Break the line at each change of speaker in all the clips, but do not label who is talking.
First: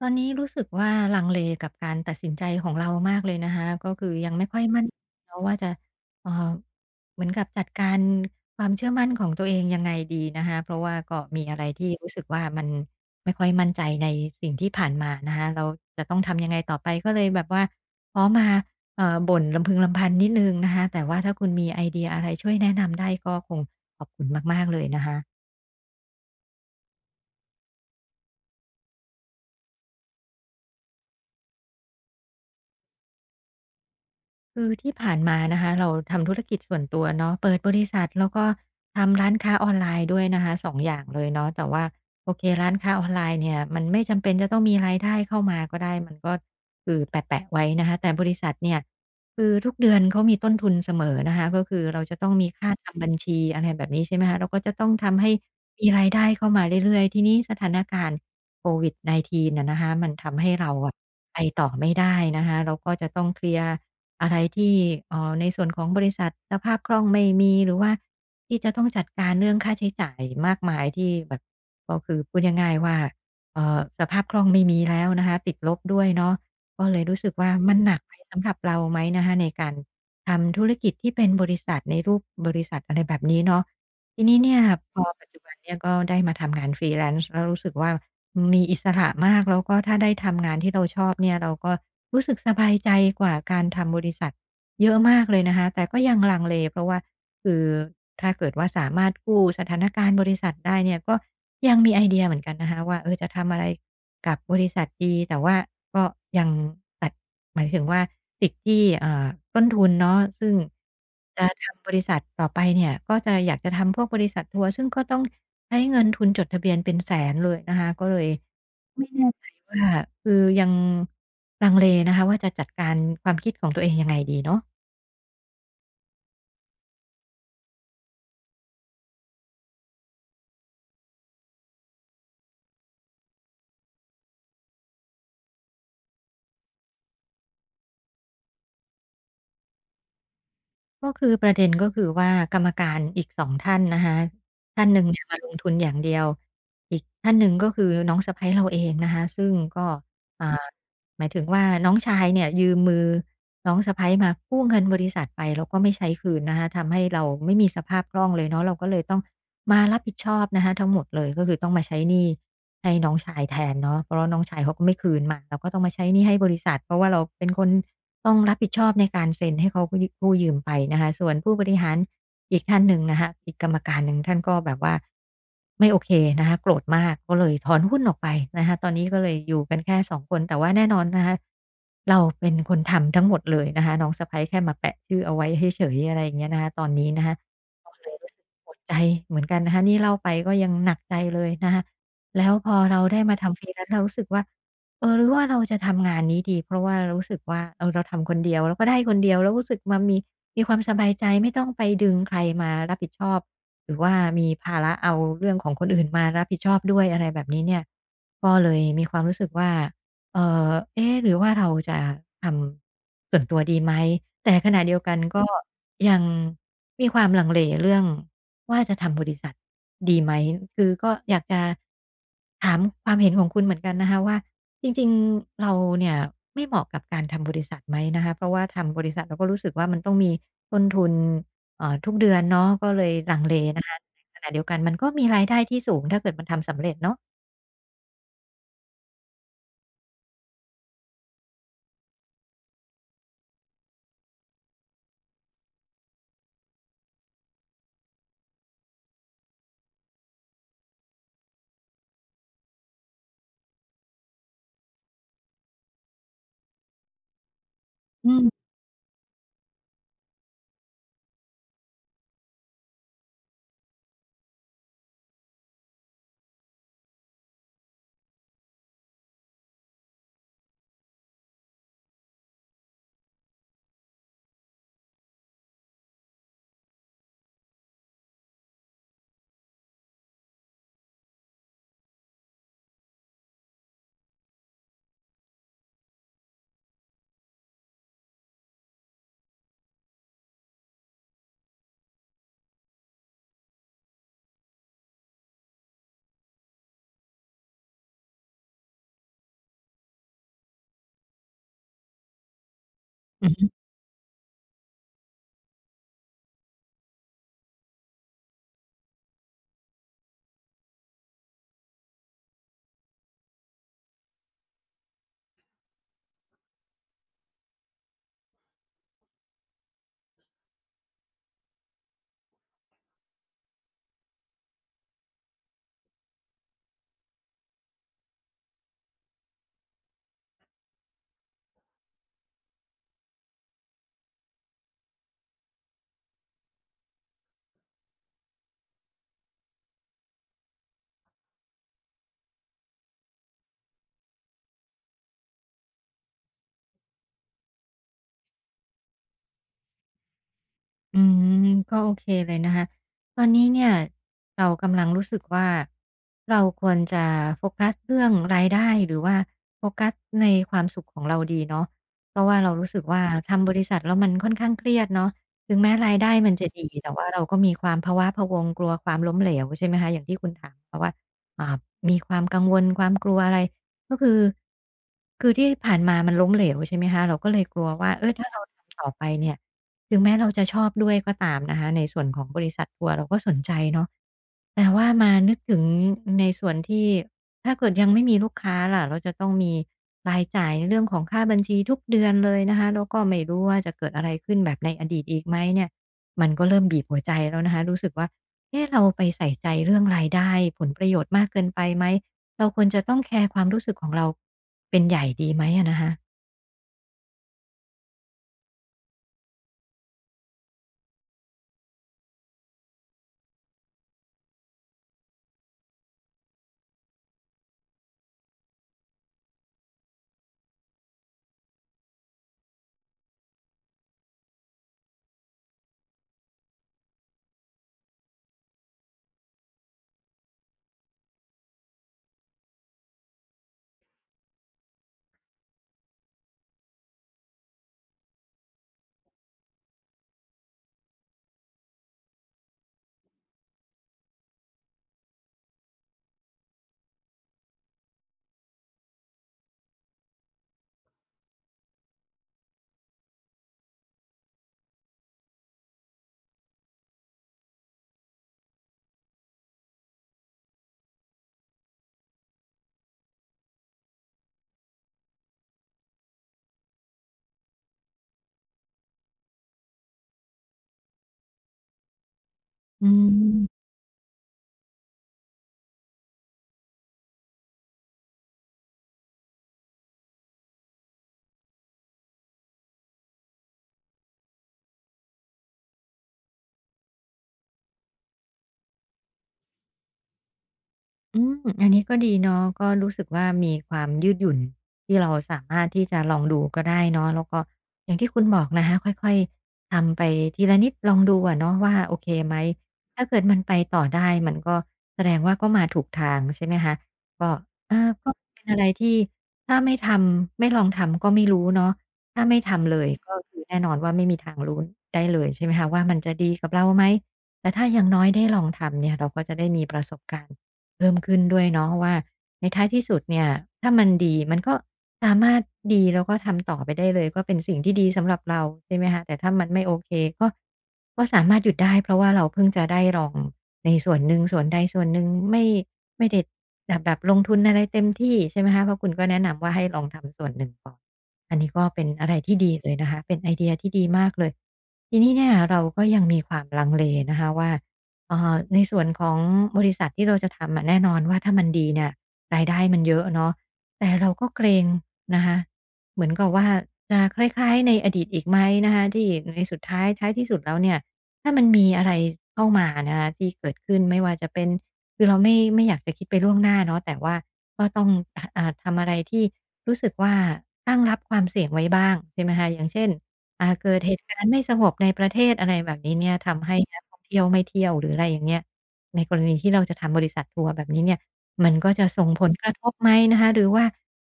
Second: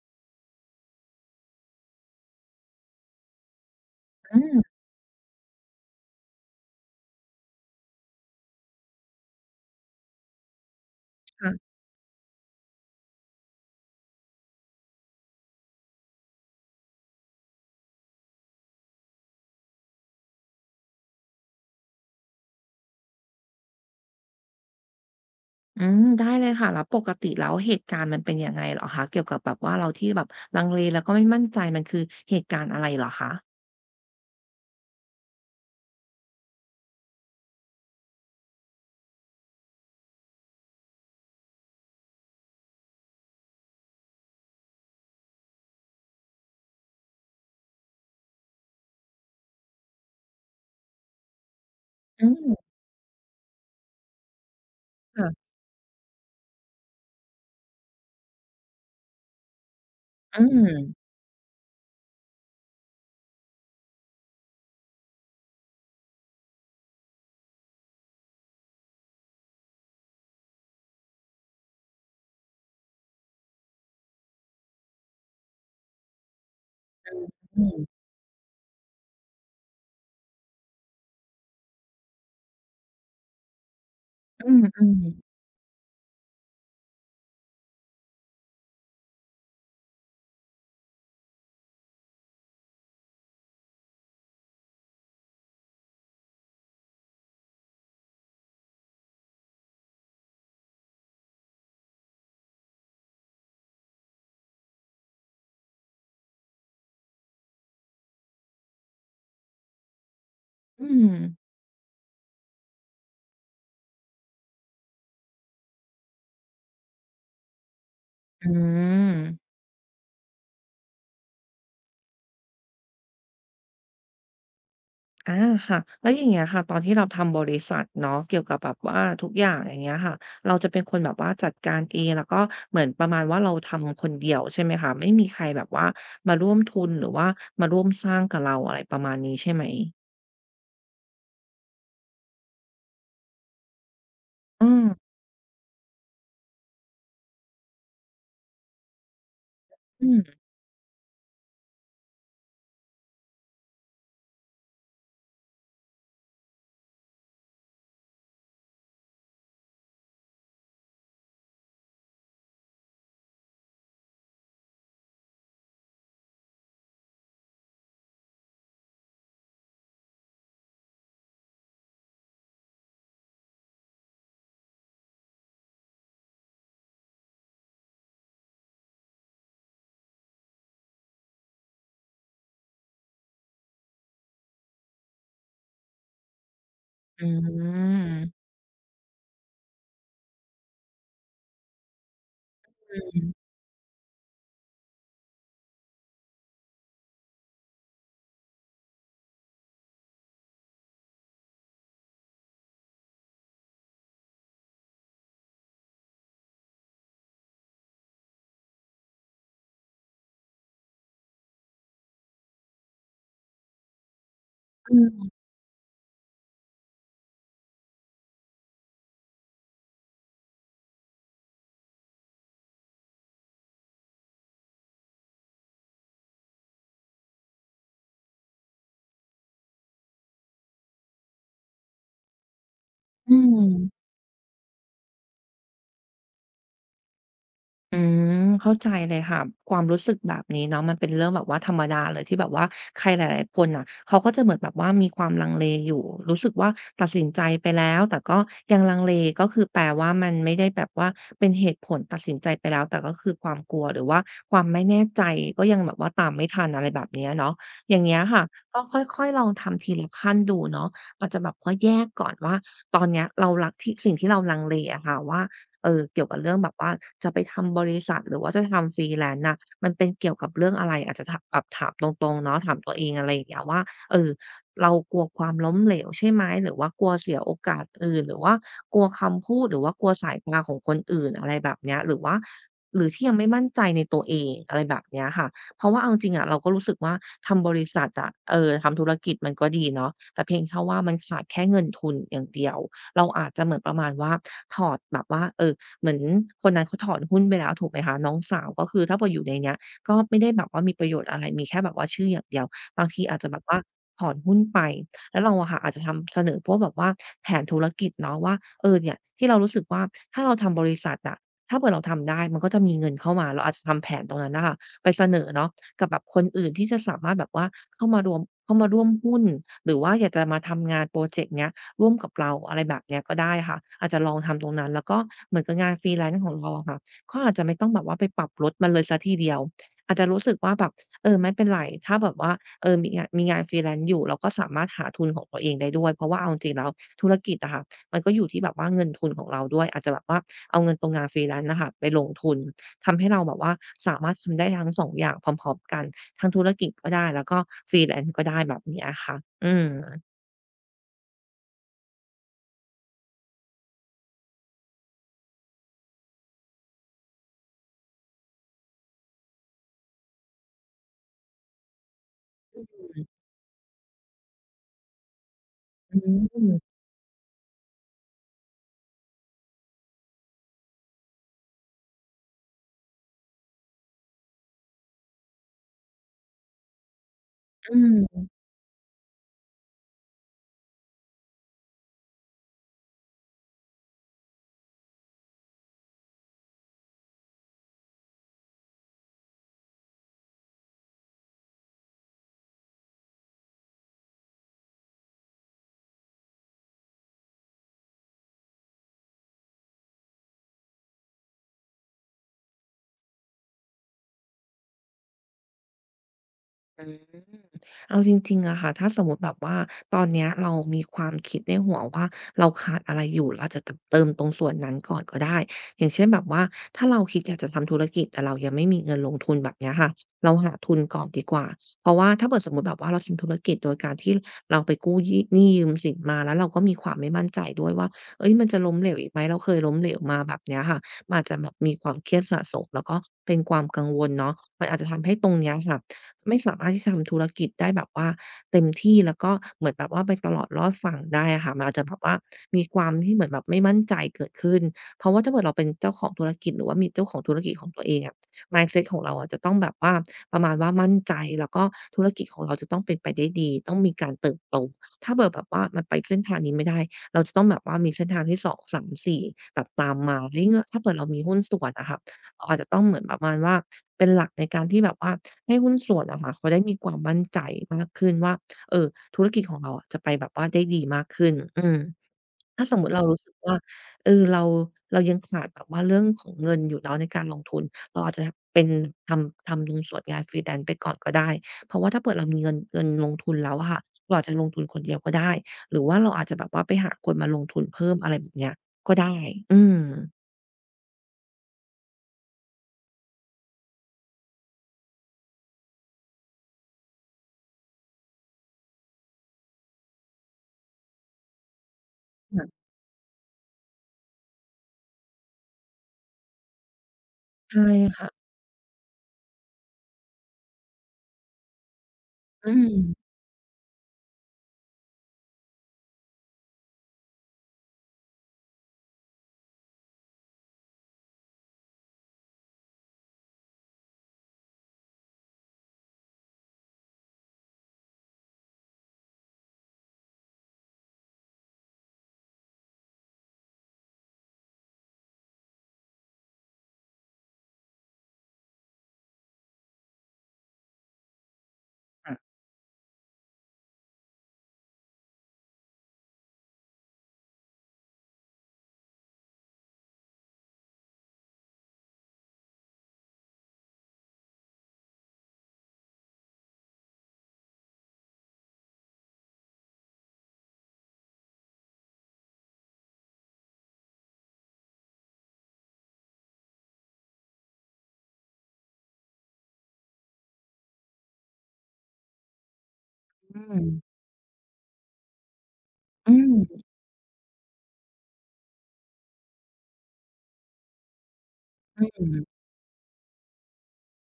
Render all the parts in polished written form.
ตอนนี้รู้สึกว่าลังเลกับการตัดสินใจของเรามากเลยนะคะก็คือยัง
อื
ไม่ค่อย
ม
มั่นเนาะว่าจะเอ่อเหมือนกับจัดการความเชื่อมั่นของตัวเองยังไงดีนะคะเพราะว่าก็มีอะไร
ค่ะ
ที่รู้สึกว่ามันไม่ค่อยมั่นใจในสิ่งที่ผ่านมานะคะเราจะต้องทำยังไงต่อไปก็เลยแบบว่าขอมาบ่นรำพึงรำพันนิดหนึ่งนะคะแต่ว่าถ้าคุณมีไอเดียอะไรช่วยแนะนำได้ก็คงขอบคุณมากๆเลยนะคะ
อืมได้เลยค่ะแล้วปกติแล้วเหตุการณ์มันเป็นยังไงเหรอคะเกี่ยวกับแบบว่าเราที่แบบลังเลแล้วก็ไม่มั่นใจมันคือเหตุการณ์อะไรเหรอคะ
คือที่ผ่านมานะคะเราทำธุรกิจส่วนตัวเนาะเปิดบริษัทแล้วก็ทำร้านค้าออนไลน์ด้วยนะคะ2องอย่างเลยเนาะแต่ว่าโอเคร้านค้าออนไลน์เนี่ยมันไม่จำเป็นจะต้องมีรายได้เข้ามาก็ได้มันก็คือแปะๆไว้นะคะแต่บริษัทเนี่ยคือทุกเดือนเขามีต้นทุนเสมอนะคะก็คือเราจะ
อื
ต้องมี
ม
ค่าทำบัญชีอะไรแบบนี้ใช่ไหมคะเราก็จะต้องทำให้
ค่ะ
มีรายได้เข้ามาเรื่อยๆทีนี้สถานการณ์โควิด -19 อะนะคะมัน
อื
ทำให้เราอะ
ม
ไปต่อไม่ได้นะคะเราก็จะต้องเคลียร์ อะไรที่ในส่วนของบริษัทสภาพคล่องไม่มีหรือว่าที่จะต้องจัดการเรื่องค่าใช้จ่ายมากมายที่แบบก็คือพูดง่ายๆว่าสภาพคล่องไม่มีแล้วนะคะติดลบด้วยเนาะก็เลยรู้สึกว่า
อื
มั
ม
นหนักไปสำหรับเราไหมนะคะในการทำธุรกิจที่เป็นบริษัทในรูปบริษัทอะไรแบบนี้เนาะทีนี้
อื
เนี่
ม
ย
อืม
พอปัจจุบันเนี่ยก็ได้มาทำงาน Freelance แล้วรู้สึกว่า มีอิสระมากแล้วก็ถ้าได้ทำงานที่เราชอบเนี่ยเราก็รู้สึกสบายใจกว่าการทำบริษัทเยอะมากเลยนะคะแต่ก็ยังลังเลเพราะว่าคือถ้าเกิดว่าสามารถกู้สถานการณ์บริษัทได้เนี่ยก็ยังมีไอเดียเหมือนกันนะคะว่าเออจะทำอะไรกับบริษัทดีแต่ว่าก็ยังตัดหมายถึงว่าติดที่ต้นทุนเนาะซึ่ง
อืม
จะทำบริษัทต่อไปเนี่ยก็จะอยากจะทำพวกบริษัททัวร์ซึ่งก็ต้อง ใช้เงินทุนจดทะเบียนเป็นแสนเลยนะคะก็เลย
อื
ไม่แน่ใจ
ม
ว่าคือยังลังเลนะคะว่าจะจัดการความคิดของตัวเองยังไงดีเนาะ
อาค่ะแล้วอย่างเงี้ยค่ะตอนที่เราทำบริษัทเนาะเกี่ยวกับแบบว่าทุกอย่างอย่างเงี้ยค่ะเราจะเป็นคนแบบว่าจัดการเองแล้วก็เหมือนประมาณว่าเราทำคนเดียวใช่ไหมคะไม่มีใครแบบว่ามาร่วมทุนหรือว่ามาร่วมสร้างกับเราอะไรประมาณนี้ใช่ไหม
ก็คือประเด็นก็คือว่ากรรมการอีกสองท่านนะคะ
อืม
ท่านหนึ่งเนี่ยมาลงทุนอย่างเดียวอีกท่านหนึ่งก็คือน้องสะใภ้เราเองนะคะซึ่งก็
อืม
อ่าหมายถึงว่าน้องชายเนี่ยยืมมือน้องสะใภ้มากู้เงินบริษัทไปแล้วก็ไม่ใช้คืนนะคะทำให้เราไม่มีสภาพคล่องเลยเนาะเราก็เลยต้องมารับผิดชอบนะคะทั้งหมดเลยก็คือต้องมาใช้หนี้ให้น้องชายแทนเนาะเพราะว่าน้องชายเขาก็ไม่คืนมาเราก็ต้องมาใช้หนี้ให้บริษัทเพราะว่าเราเป็นคน ต้องรับผิดชอบในการเซ็นให้เขากู้ยืมไปนะคะส่วนผู้บริหารอีกท่านหนึ่งนะคะอีกกรรมการหนึ่งท่านก็แบบว่าไม่โอเคนะคะโกรธมากก็เลยถอนหุ้นออกไปนะคะตอนนี้ก็เลยอยู่กันแค่2คนแต่ว่าแน่นอนนะคะเราเป็นคนทำทั้งหมดเลยนะคะน้องสะใภ้แค่มาแปะชื่อเอาไว้เฉยๆอะไรอย่างเงี้ยนะคะตอนนี้
อื
นะคะก็
ม
เลยรู้สึกปวดใจเหมือนกันนะคะนี่เล่าไปก็ยังหนักใจเลยนะคะแล้วพอ
อื
เราได้
ม
มาทำฟรี e e l เรารู้สึกว่า เออหรือว่าเราจะทำงานนี้ดีเพราะว่ารู้สึกว่าเออเราทำคนเดียวแล้วก็ได้คนเดียวแล้วรู้สึกมามีความสบายใจไม่ต้องไปดึงใครมารับผิดชอบหรือว่ามีภาระเอาเรื่องของคนอื่นมารับผิดชอบด้วยอะไรแบบนี้เนี่ยก็เลยมีความรู้สึกว่าเอ่อเอ๊ะหรือว่าเราจะทำส่วนตัวดีไหมแต่ขณะ
อื
เดียวกัน
ม
ก็ยังมีความลังเลเรื่องว่าจะทำบริษัทดีไหมคือก็อยากจะถามความเห็นของคุณเหมือนกันนะคะว่า จริงๆ เราเนี่ยไม่เหมาะกับการทำบริษัทไหมนะคะเพราะว่าทำบริษัทเราก็รู้สึกว่ามันต้องมีต้นทุนทุกเดือนเนาะก็เลย
อื
ลังเล
ม
นะคะในขณะเดียวกันมันก็มีรายได้ที่สูงถ้าเกิดมันทำสำเร็จเนาะ
อืมเข้าใจเลยค่ะความรู้สึกแบบนี้เนาะมันเป็นเรื่องแบบว่าธรรมดาเลยที่แบบว่าใครหลายๆคนน่ะเขาก็จะเหมือนแบบว่ามีความลังเลอยู่รู้สึกว่าตัดสินใจไปแล้วแต่ก็ยังลังเลก็คือแปลว่ามันไม่ได้แบบว่าเป็นเหตุผลตัดสินใจไปแล้วแต่ก็คือความกลัวหรือว่าความไม่แน่ใจก็ยังแบบว่าตามไม่ทันอะไรแบบเนี้ยเนาะอย่างเงี้ย
อื
ค่ะ
ม
ก็ค่อยๆลองทำทีละขั้นดูเนาะอาจจะแบบว่าแยกก่อนว่าตอนเนี้ยเรารักที่สิ่งที่เราลังเลอะค่ะว่า เออเกี่ยวกับเรื่องแบบว่าจะไปทำบริษัทหรือว่าจะทำ freelance น่ะมันเป็นเกี่ยวกับเรื่องอะไรอาจจะถามแบบถามตรงๆเนาะถามตัวเองอะไรอย่างเงี้ยว่าเออเรากลัวความล้มเหลวใช่ไหมหรือว่ากลัวเสียโอกาสอื่นหรือว่ากลัวคำพูดหรือว่ากลัวสายตาของคนอื่นอะไรแบบเนี้ยหรือว่าหรือที่ยังไม่มั่นใจในตัวเองอะไรแบบเนี้ยค่ะเพราะว่าเอาจริงๆอะเราก็รู้สึกว่าทำบริษัทอะเออทำธุรกิจมันก็ดีเนาะแต่เพียงแค่ว่ามันขาดแค่เงินทุนอย่างเดียว เราอาจจะเหมือนประมาณว่าถอดแบบว่าเออเหมือนคนนั้นเขาถอนหุ้นไปแล้วถูกไหมคะน้องสาวก็คือถ้าเผื่ออยู่ในเนี้ยก็ไม่ได้แบบว่ามีประโยชน์อะไรมีแค่แบบว่าชื่ออย่างเดียวบางทีอาจจะแบบว่าถอนหุ้นไปแล้วเราอะค่ะอาจจะทำเสนอพวกแบบว่าแผนธุรกิจเนาะว่าเออเนี่ยที่เรารู้สึกว่าถ้าเราทำบริษัทอะถ้าเผื่อเราทำได้มันก็จะมีเงินเข้ามาเราอาจจะทำแผนตรงนั้นน่ะค่ะไปเสนอเนาะกับแบบคนอื่นที่จะสามารถแบบว่าเข้ามารวมเข้ามาร่วมหุ้นหรือว่าอยากจะมาทำงานพรอเจกต์เนี้ย ร่วมกับเราอะไรแบบเนี้ยก็ได้ค่ะอาจจะลองทำตรงนั้นแล้วก็เหมือนกับงาน freelance ของเราอะค่ะก็อาจจะไม่ต้องแบบว่าไปปรับลดมันเลยเสียทีเดียวอาจจะรู้สึกว่าแบบเออไม่เป็นไรถ้าแบบว่าเออมีงาน freelance อยู่เราก็สามารถหาทุนของตัวเองได้ด้วยเพราะว่าเอาจริงๆแล้วธุรกิจอะค่ะมันก็อยู่ที่แบบว่าเงินทุนของเราด้วยอาจจะแบบว่าเอาเงินตรงงาน freelance น่ะค่ะไปลงทุนทำให้เราแบบว่าสามารถทำได้ทั้ง2องอย่างพร้อมๆกันทั้งธุรกิจก็ได้แล้วก็ freelance ก็ได้แบบเนี้ยค่ะอืม
อืมก็โอเคเลยนะคะตอนนี้เนี่ยเรากำลังรู้สึกว่าเราควรจะโฟกัสเรื่องรายได้หรือว่าโฟกัสในความสุขของเราดีเนาะเพราะว่าเรารู้สึกว่าทำบริษัทแล้วมันค่อนข้างเครียดเนาะถึงแม้รา
อื
ยได้มันจะ
ม
ดีแต่ว่าเราก็มีความพะว้าพะวังกลัวความล้มเหลวใช่ไหมคะอย่างที่คุณถามมาว่าอ่ามีความกังวลความกลัวอะไรก็คือที่ผ่านมามันล้มเหลวใช่ไหมคะเราก็เลยกลัว
อื
ว่า
ม
เอ๊ยถ้าเราทำต่อไปเนี่ย ถึงแม้เราจะชอบด้วยก็ตามนะคะในส่วนของบริษัททัวร์เราก็สนใจเนาะแต่ว่ามานึกถึงในส่วนที่ถ้าเกิดยังไม่มีลูกค้าล่ะเราจะต้องมีรายจ่ายในเรื่องของค่าบัญชีทุกเดือนเลยนะคะแล้วก็ไม่รู้ว่าจะเกิดอะไรขึ้นแบบในอดีตอีกไหมเนี่ยมันก็เริ่มบีบหัวใจแล้วนะคะรู้สึกว่าเอ๊ะเราไปใส่ใจเรื่องรายได้ผลประโยชน์มากเกินไปไหมเราควรจะต้องแคร์ความรู้สึกของเราเป็นใหญ่ดีไหมอะนะคะ
อืมเอาจริงๆอะค่ะถ้าสมมุติแบบว่าตอนเนี้ยเรามีความคิดในหัวว่าเราขาดอะไรอยู่เราอาจจะตเติมตรงส่วนนั้นก่อนก็ได้อย่างเช่นแบบว่าถ้าเราคิดอยากจะทำธุรกิจแต่เรายังไม่มีเงินลงทุนแบบเนี้ยค่ะเราหาทุนก่อนดีกว่าเพราะว่าถ้าเกิดสมมุติแบบว่าเราทำธุรกิจโดยการที่เราไปกู้ยี่หนี้ยืมสินมาแล้วเราก็มีความไม่มั่นใจด้วยว่าเอ้ยมันจะล้มเหลวอีกไหมเราเคยล้มเหลวมาแบบเนี้ยค่ะมันอาจจะแบบมีความเครียดสะสมแล้วก็เป็นความกังวลเนาะมันอาจจะทำให้ตรงเนี้ยค่ะ ไม่สามารถที่จะทำธุรกิจได้แบบว่าเต็มที่แล้วก็เหมือนแบบว่าไปตลอดรอดฝั่งได้อะค่ะมันอาจจะแบบว่ามีความที่เหมือนแบบไม่มั่นใจเกิดขึ้นเพราะว่าถ้าเกิดเราเป็นเจ้าของธุรกิจหรือว่ามีเจ้าของธุรกิจของตัวเองอะ mindset ของเราอะจะต้องแบบว่าประมาณว่ามั่นใจแล้วก็ธุรกิจของเราจะต้องเป็นไปได้ดีต้องมีการเติบโตถ้าเกิดแบบว่ามันไปเส้นทางนี้ไม่ได้เราจะต้องแบบว่ามีเส้นทางที่สองสามสี่แบบตามมายิ่งถ้าเกิดเรามีหุ้นส่วนอะค่ะเราอาจจะต้องเหมือนประมาณว่าเป็นหลักในการที่แบบว่า ให้หุ้นส่วนอะค่ะเขาได้มีความมั่นใจมากขึ้นว่าเออธุรกิจของเราอะจะไปแบบว่าได้ดีมากขึ้นอืมถ้าสม
อื
มุติเรารู้สึกว่า
ม
เออเรายังขาดแบบว่าเรื่องของเงินอยู่เนาะในการลงทุนเราอาจจะเป็นทำตรงส่วนงาน Freelance ไปก่อนก็ได้เพราะว่าถ้าเผื่อเรามีเงินลงทุนแล้วอะค่ะเราอาจจะลงทุนคนเดียวก็ได้หรือว่าเราอาจจะแบบว่าไปหาคนมาลงทุนเพิ่มอะไรแบบเนี้ยก็ได้อืม
อืมอันนี้ก็ดีเนาะก็รู้สึกว่ามีความยืดหยุ่นที่เราสามารถที่จะลองดูก็ได้เนาะแล้วก็อย่างที่คุณบอกนะคะค่อยๆทำไปทีละนิดลองดูอะเนาะว่าโอเคไหม
ค่ะ
ถ้าเกิดมันไปต่อได้มันก็แสดงว่าก็มาถูกทางใช่ไหมคะก็
ใช่
อา
ค่ะ
ก็เป็นอะไรที่ถ้าไม่ทำไม่ลองทำก็ไม่รู้เนาะถ้าไม่
อื
ทำเลยก็
ม
คือแน่นอนว่าไม่มีทางรู้ได้เลยใช่ไหมคะว่ามันจะดีกับเราไหมแต่ถ้าอย่างน้อยได้ลองทำเนี่ยเราก็จะได้มีประสบการณ์ เพิ่มขึ้นด้วยเนาะว่าในท้ายที่สุดเนี่ยถ้ามันดีมันก็สามารถดีแล้วก็ทำต่อไปได้เลยก็เป็นสิ่งที่ดีสำหรับเราใช่ไหมคะแต่ถ้ามันไม่โอเคก็ก็สามารถหยุดได้เพราะว่าเราเพิ่งจะได้ลองในส่วนหนึ่งส่วนใดส่วนหนึ่งไม่ได้แบบลงทุนอะไรเต็มที่ใช่ไหมคะเพราะคุณก็แนะนำว่าให้ลองทำส่วนหนึ่งก่อนอันนี้ก็เป็นอะไร
ค่ะ
ที่ดีเลยนะคะเป็นไอเดียที่ดีมากเลยทีนี้เนี่ยเราก็ยังมีความลังเลนะคะว่า อ่าในส่วนของบริษัทที่เราจะทำอะแน่นอนว่าถ้ามันดีเนี่ยรายได้มันเยอะเนาะแต่เราก็เกรงนะคะเหมือนกับว่าจะคล้ายๆในอดีตอีกไหมนะคะที่ในสุดท้ายท้ายที่สุดแล้วเนี่ยถ้ามันมีอะไรเข้ามานะคะที่เกิดขึ้นไม่ว่าจะเป็นคือเราไม่อยากจะคิดไปล่วงหน้าเนาะแต่ว่าก็ต้องอ่าทำอะไรที่รู้สึกว่าตั้งรับความเสี่ยงไว้บ้างใช่ไหมคะอย่างเช่น
อื
อ่า
ม
เกิดเหตุการณ์ไม่สงบในประเทศอะไรแบบนี้
อื
เนี่ยทำให้
ม
นักท่องเที่ยวไม่เที่ยวหรืออะไรอย่างเงี้ยในกรณีที่เราจะทำบริษัททัวร์แบบนี้เนี่ยมันก็
อื
จะส่งผล
ม
กระทบไหมนะคะหรือว่า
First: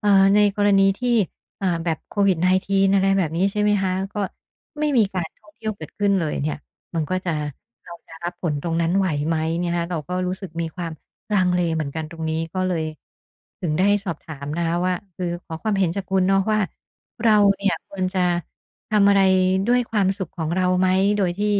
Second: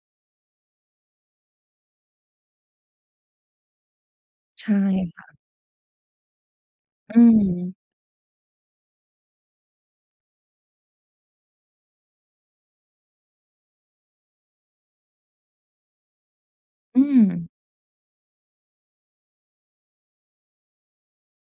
เอ่อในกรณีที่อ่าแบบโควิด -19 อะไรแบบนี้ใช่ไหมคะก็
ใช่
ไม่มีการท่องเที่ยวเกิดขึ้นเลยเนี่ยมัน
อื
ก็จะ
ม
เราจะรับผลตรงนั้นไหวไหมเนี่ยนะคะเราก็รู้สึกมีความ ลังเลเหมือนกันตรงนี้ก็เลยถึงได้สอบถามนะคะว่าคือขอความเห็นจากคุณเนาะว่า
อืม
เราเนี่ยควรจะทำอะไรด้วยความสุขของเราไหมโดยที่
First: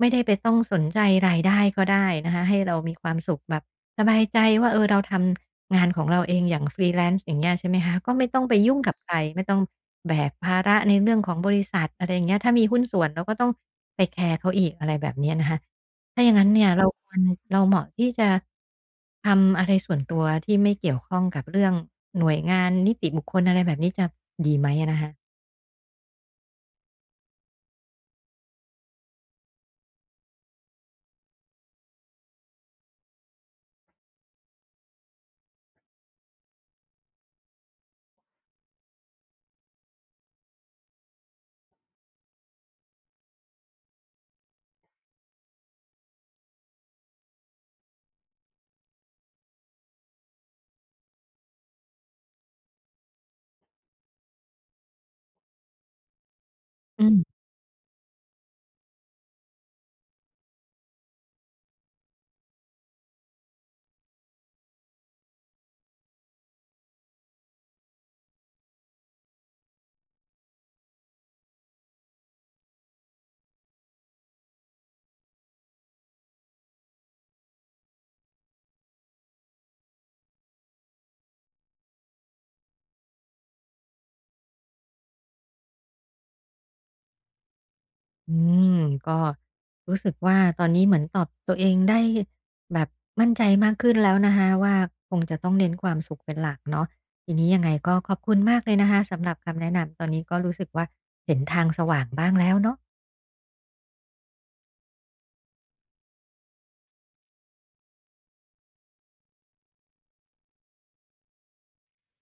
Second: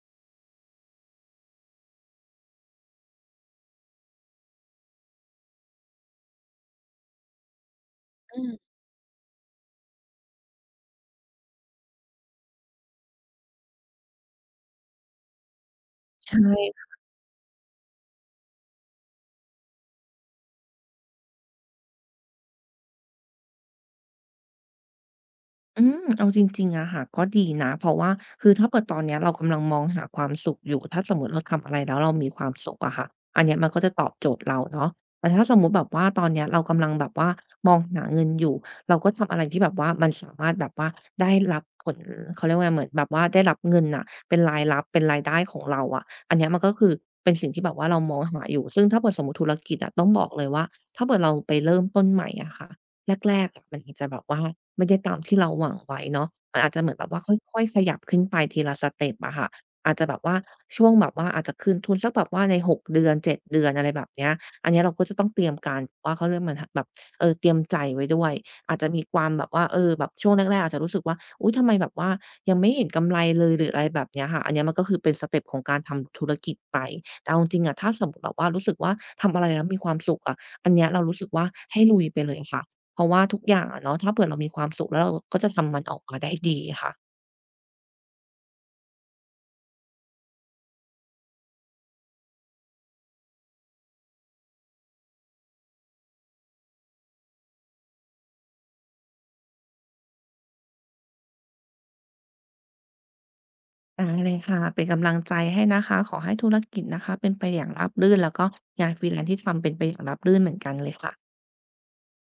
ไม่ได้ไปต้องสนใจรายได้ก็ได้นะคะให้เรามีความสุขแบบสบายใจว่าเออเราทำงานของเราเองอย่าง Freelance อย่างเงี้ยใช่ไหมคะก็ไม่
อื
ต้องไป
ม
ยุ่งกับใครไม่ต้องแบกภาระในเรื่องของบริษัทอะไรอย่างเงี้ยถ้ามีหุ้นส่วนเราก็ต้องไปแคร์เขาอีกอะไรแบบเนี้ยนะคะ ถ้าอย่า
ใช่
งนั้นเนี่ยเราควรเราเหมาะที่จะทำอะไรส่วนตัวที่ไม่เกี่ยวข้องกับเรื่องหน่วยงานนิติบุคคลอะไรแบบนี้จะดีไหมอะนะคะ
อืมเอาจริงๆอะค่ะก็ดีนะเพราะว่าคือถ้าเกิดตอนเนี้ยเรากำลังมองหาความสุขอยู่ถ้าสมมุติเราทำอะไรแล้วเรามีความสุขอะค่ะอันเนี้ยมันก็จะตอบโจทย์เราเนาะแต่ถ้าสมมุติแบบว่าตอนเนี้ยเรากำลังแบบว่ามองหาเงินอยู่เราก็ทำอะไรที่แบบว่ามันสามารถแบบว่าได้รับผลเขาเรียกว่าไงเหมือนแบบว่าได้รับเงินน่ะเป็นรายรับเป็นรายได้ของเราอะอันเนี้ยมันก็คือเป็นสิ่งที่แบบว่าเรามองหาอยู่ซึ่งถ้าเกิดสมมุติธุรกิจอะต้องบอกเลยว่าถ้าเกิดเราไปเริ่มต้นใหม่อะค่ะ แรกๆอะมันอาจจะแบบว่าไม่ได้ตามที่เราหวังไว้เนาะมันอาจจะเหมือนแบ
อื
บว่า
ม
ค่อยๆขยับขึ้นไปทีละสเต็ปอะค่ะอาจจะแบบว่าช่วงแบบว่าอาจจะคืนทุนสักแบบว่าใน6เดือน7เดือนอะไรแบบเนี้ยอันเนี้ยเราก็จะต้องเตรียมการว่าเขาเรียกมันหแบบเออเตรียมใจไว้ด้วยอาจจะมีความแบบว่าเออแบบช่วงแรกๆอาจจะรู้สึกว่าอุ๊ยทำไมแบบว่ายังไม่เห็นกำไรเลยหรืออะไรแบบเนี้ยค่ะอันเนี้ยมันก็คือเป็นสเต็ปของการทำธุรกิจไปแต่เอาจริงๆอะถ้าสมมุติแบบว่ารู้สึกว่าทำอะไรแล้วมีความสุขอะอันเนี้ยเรารู้สึกว่าให้ลุยไปเลยค่ะ เพราะว่าทุกอย่างอะเนาะถ้าเผื่อเรามีความสุขแล้วเราก็จะทำมันออกมาได้ดีค่ะ
อืมก็รู้สึกว่าตอนนี้เหมือนตอบตัวเองได้แบบมั่นใจมากขึ้นแล้วนะคะว่าคงจะต้องเน้นความสุขเป็นหลักเนาะทีนี้ยังไงก็ขอบคุณมากเลยนะคะสำหรับคำแนะนำตอนนี้ก็รู้สึกว่าเห็นทางสว่างบ้างแล้วเนาะ
ได้เลยค่ะเป็นกำลังใจให้นะคะขอให้ธุรกิจนะคะเป็นไปอย่างราบรื่นแล้วก็งาน Freelance ที่ทำเป็นไปอย่างราบรื่นเหมือนกันเลยค่ะ